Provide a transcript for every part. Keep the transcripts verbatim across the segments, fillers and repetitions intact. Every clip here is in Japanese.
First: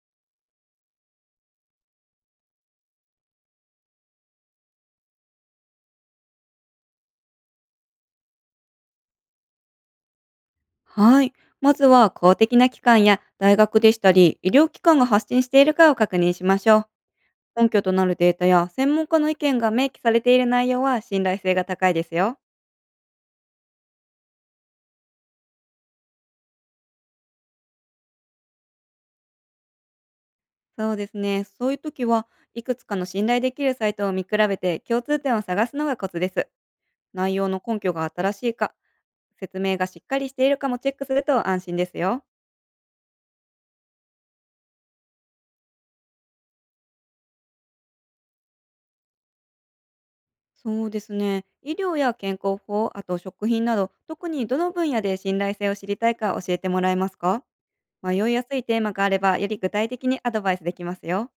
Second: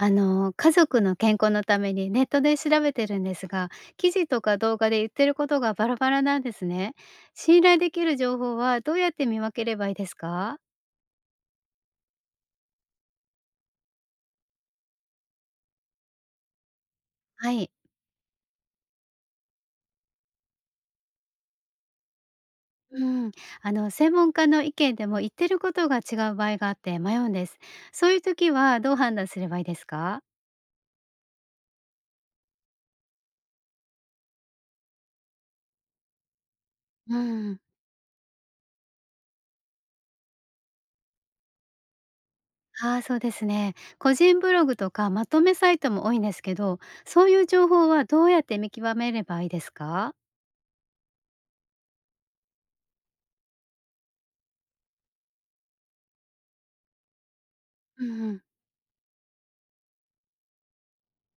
あの、家族の健康のためにネットで調べてるんですが、記事とか動画で言ってることがバラバラなんですね。信頼できる情報はどうやって見分ければいいですか？はい。まずは公的な機関や大学でしたり、医療機関が発信しているかを確認しましょう。は根い。拠となるデータや専門家の意見が明記されている内容は信頼性が高いですよ。うん。あの、専門家の意見でも言ってることが違う場合があって迷うんです。そういう時はどう判断すればいいですか？そうですね。そういう時はいくつかの信頼できるサイトを見比べて共通点を探すのがコツです。う内容のん。根拠が新しいか、説明がしっかりしているかもチェックすると安心ですよ。ああ、そうですね。個人ブログとかまとめサイトも多いんですけど、そういう情報はどうやって見極めればいいですか？そうですね。医療や健康法、あと食品など、特にどの分野で信頼性を知りたいか教えてもらえますか？う迷いやん。すいテーマがあれば、より具体的にアドバイスできますよ。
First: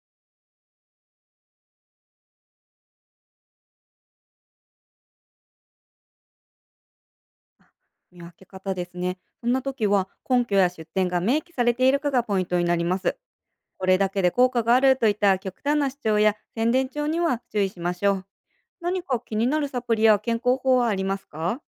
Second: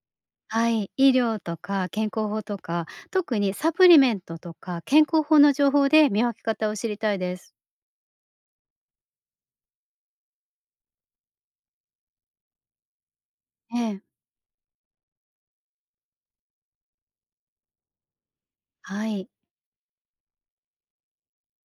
はい、医療とか健康法とか、特にサプリメントとか健康法の情報で見分け方を知りたいです。あ、見分け方ですね。そんな時は、根拠や出典が明記されているかがポイントになります。えこれえ、だけで効果があるといった極端な主張や宣伝帳には注意しましょう。何はかい。気になるサプリや健康法はありますか？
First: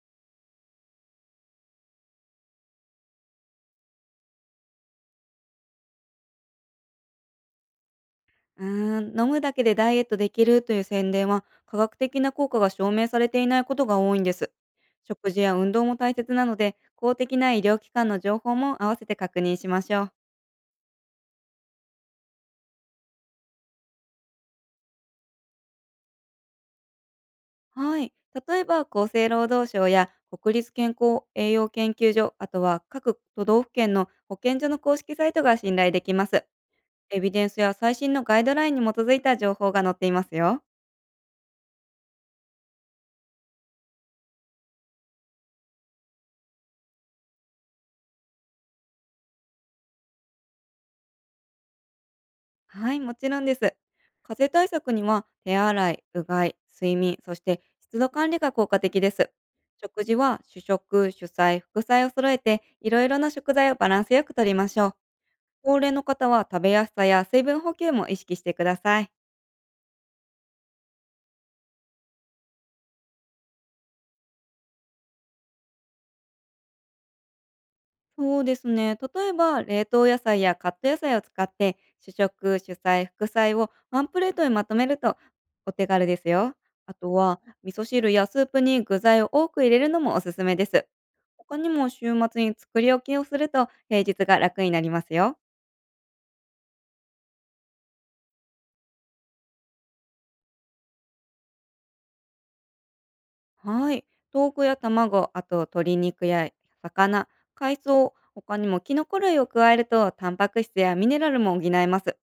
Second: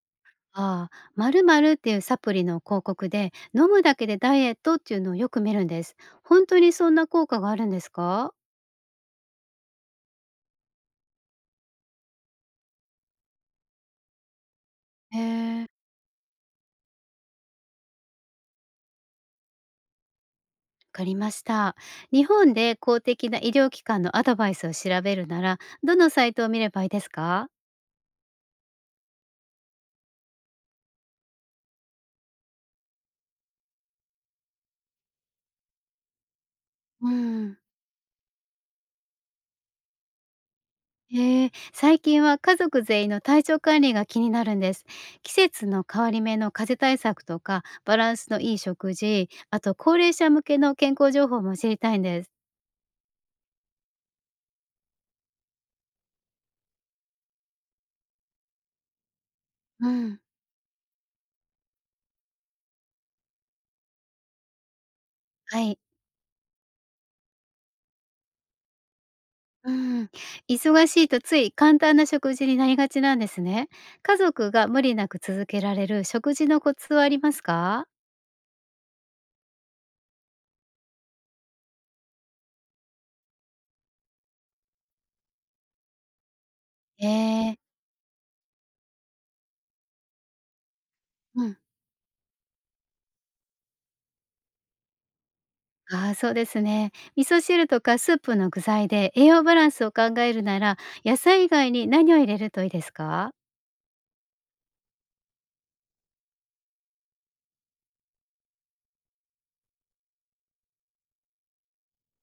ああ、〇〇っていうサプリの広告で、飲むだけでダイエットっていうのをよく見るんです。本当にそんな効果があるんですか？うーん、飲むだけでダイエットできるという宣伝は、科学的な効果が証明されていないことが多いんです。へ食事やえ、わ運動も大切なので、公的な医療機関の情報も合わせて確認しましょう。かりました。日本で公的な医療機関のアドバイスを調べるなら、どのサイトを見ればいいですか？はい。例えば、厚生労働省や国立健康栄養研究所、あとは各都道府県の保健所の公式サイトが信頼できます。うエビデンん。スや最新のガイドラインに基づいた情報が載っていますよ。へえ、最近は家族全員の体調管理が気になるんです。季節の変わり目の風邪対策とか、バランスのいい食事、あと高齢者向けの健康情報も知りたいんです。はい、もちろんです。風邪対策には手洗い、うがい、睡眠、そして湿度管理が効果的です。う食事ん。は主食、主菜、副菜を揃えていろいろな食材をバランスよくとりましょう。は高い。齢の方は食べやすさや水分補給も意識してください。うん。忙しいとつい簡単な食事になりがちなんですね。家族が無理なく続けられる食事のコツはありますか？そうですね。例えば、冷凍野菜やカット野菜を使って、主食、主菜、副菜をワンプレートにまとめるとお手軽ですよ。あえとは、え、味噌汁やスープに具材を多く入れるのもおすすめです。う他ん。にも週末に作り置きをすると平日が楽になりますよ。ああ、そうですね。味噌汁とかスープの具材で栄養バランスを考えるなら、野菜以外に何を入れるといいですか？はい。豆腐や卵、あと鶏肉や魚、海藻、他にもキノコ類を加えると、タンパク質やミネラルも補えます。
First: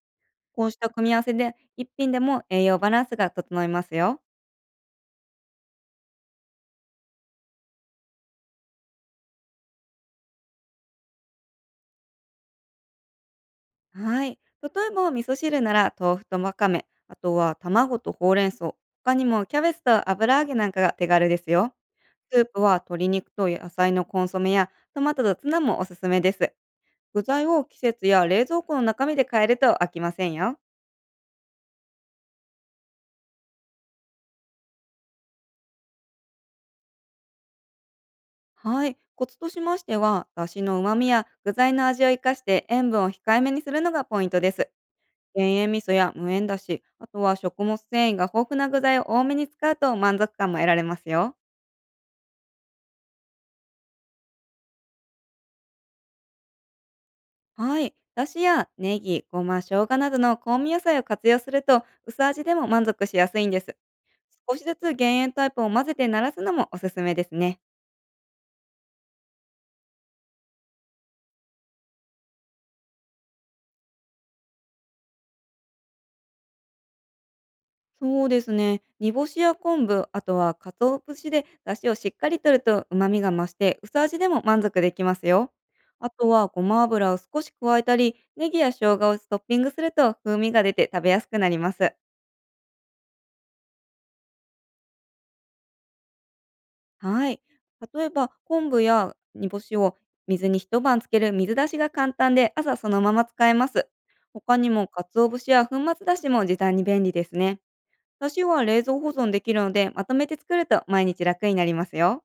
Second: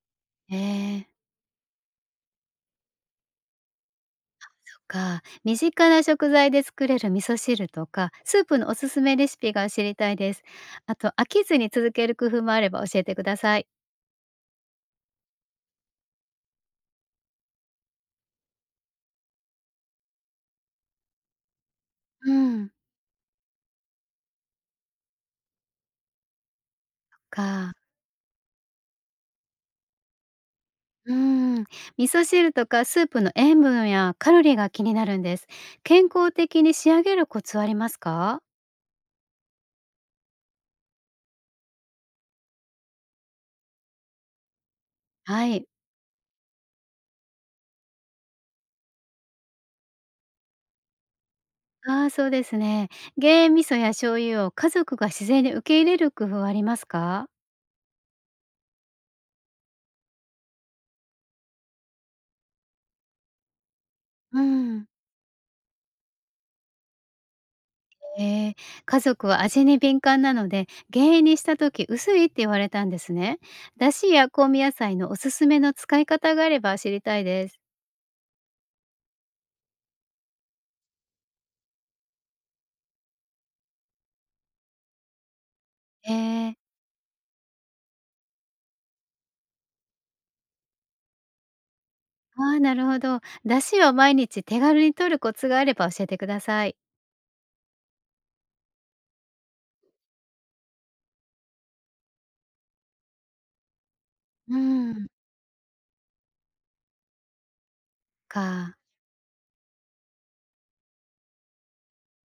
えこうしたえ、組み合わせで、一品でも栄養バランスが整いますよ。そっか。身近な食材で作れる味噌汁とか、スープのおすすめレシピが知りたいです。あと、飽きずに続ける工夫もあれば教えてください。はい。例えば、味噌汁なら豆腐とわかめ、あとは卵とほうれん草、他にもキャベツと油揚げなんかが手軽ですよ。うスープん。は鶏肉と野菜のコンソメやトマトとツナもおすすめです。具材をか。季節や冷蔵庫の中身で変えると飽きませんよ。うーん。味噌汁とかスープの塩分やカロリーが気になるんです。健康的に仕上げるコツはありますか？はい。コツとしましては、だしの旨味や具材の味を生かして塩分を控えめにするのがポイントです。は減い。塩味噌や無塩だし、あとは食物繊維が豊富な具材を多めに使うと満足感も得られますよ。ああ、そうですね。減塩味噌や醤油を家族が自然に受け入れる工夫はありますか？はい。だしやネギ、ごま、生姜などの香味野菜を活用すると薄味でも満足しやすいんです。う少しずん。つ減塩タイプを混ぜて慣らすのもおすすめですね。えー、家族は味に敏感なので減塩にした時薄いって言われたんですね。だしや香味野菜のおすすめの使い方があれば知りたいです。そうですね。煮干しや昆布、あとは鰹節で出汁をしっかりとると旨味が増して、薄味でも満足できますよ。あえとはー、ごま油を少し加えたり、ネギや生姜をトッピングすると風味が出て食べやすくなります。ああ、なるほど。だしを毎日手軽に摂るコツがあれば教えてください。はい。例えば昆布や煮干しを水にひとばんつける水出しが簡単で朝そのまま使えます。う他ーにもん、鰹節や粉末出汁も時短に便利ですね。出汁はか。冷蔵保存できるのでまとめて作ると毎日楽になりますよ。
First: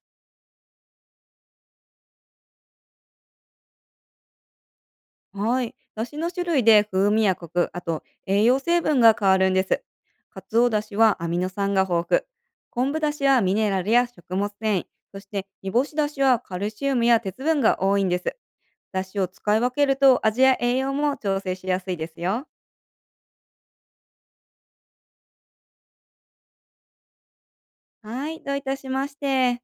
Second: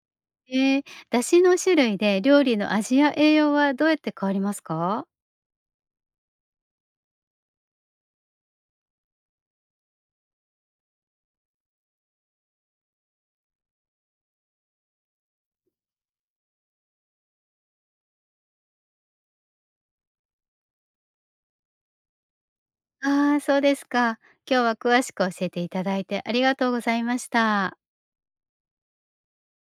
えー、だしの種類で料理の味や栄養はどうやって変わりますか？はい。だしの種類で風味やコク、あと栄養成分が変わるんです。かつおだしはアミノ酸が豊富。昆布だしはミネラルや食物繊維。そして煮干しだしはカルシウムや鉄分が多いんです。だしを使い分けると味や栄養も調整しやすいですよ。ああ、そうですか。今日は詳しく教えていただいてありがとうございました。はい。どういたしまして。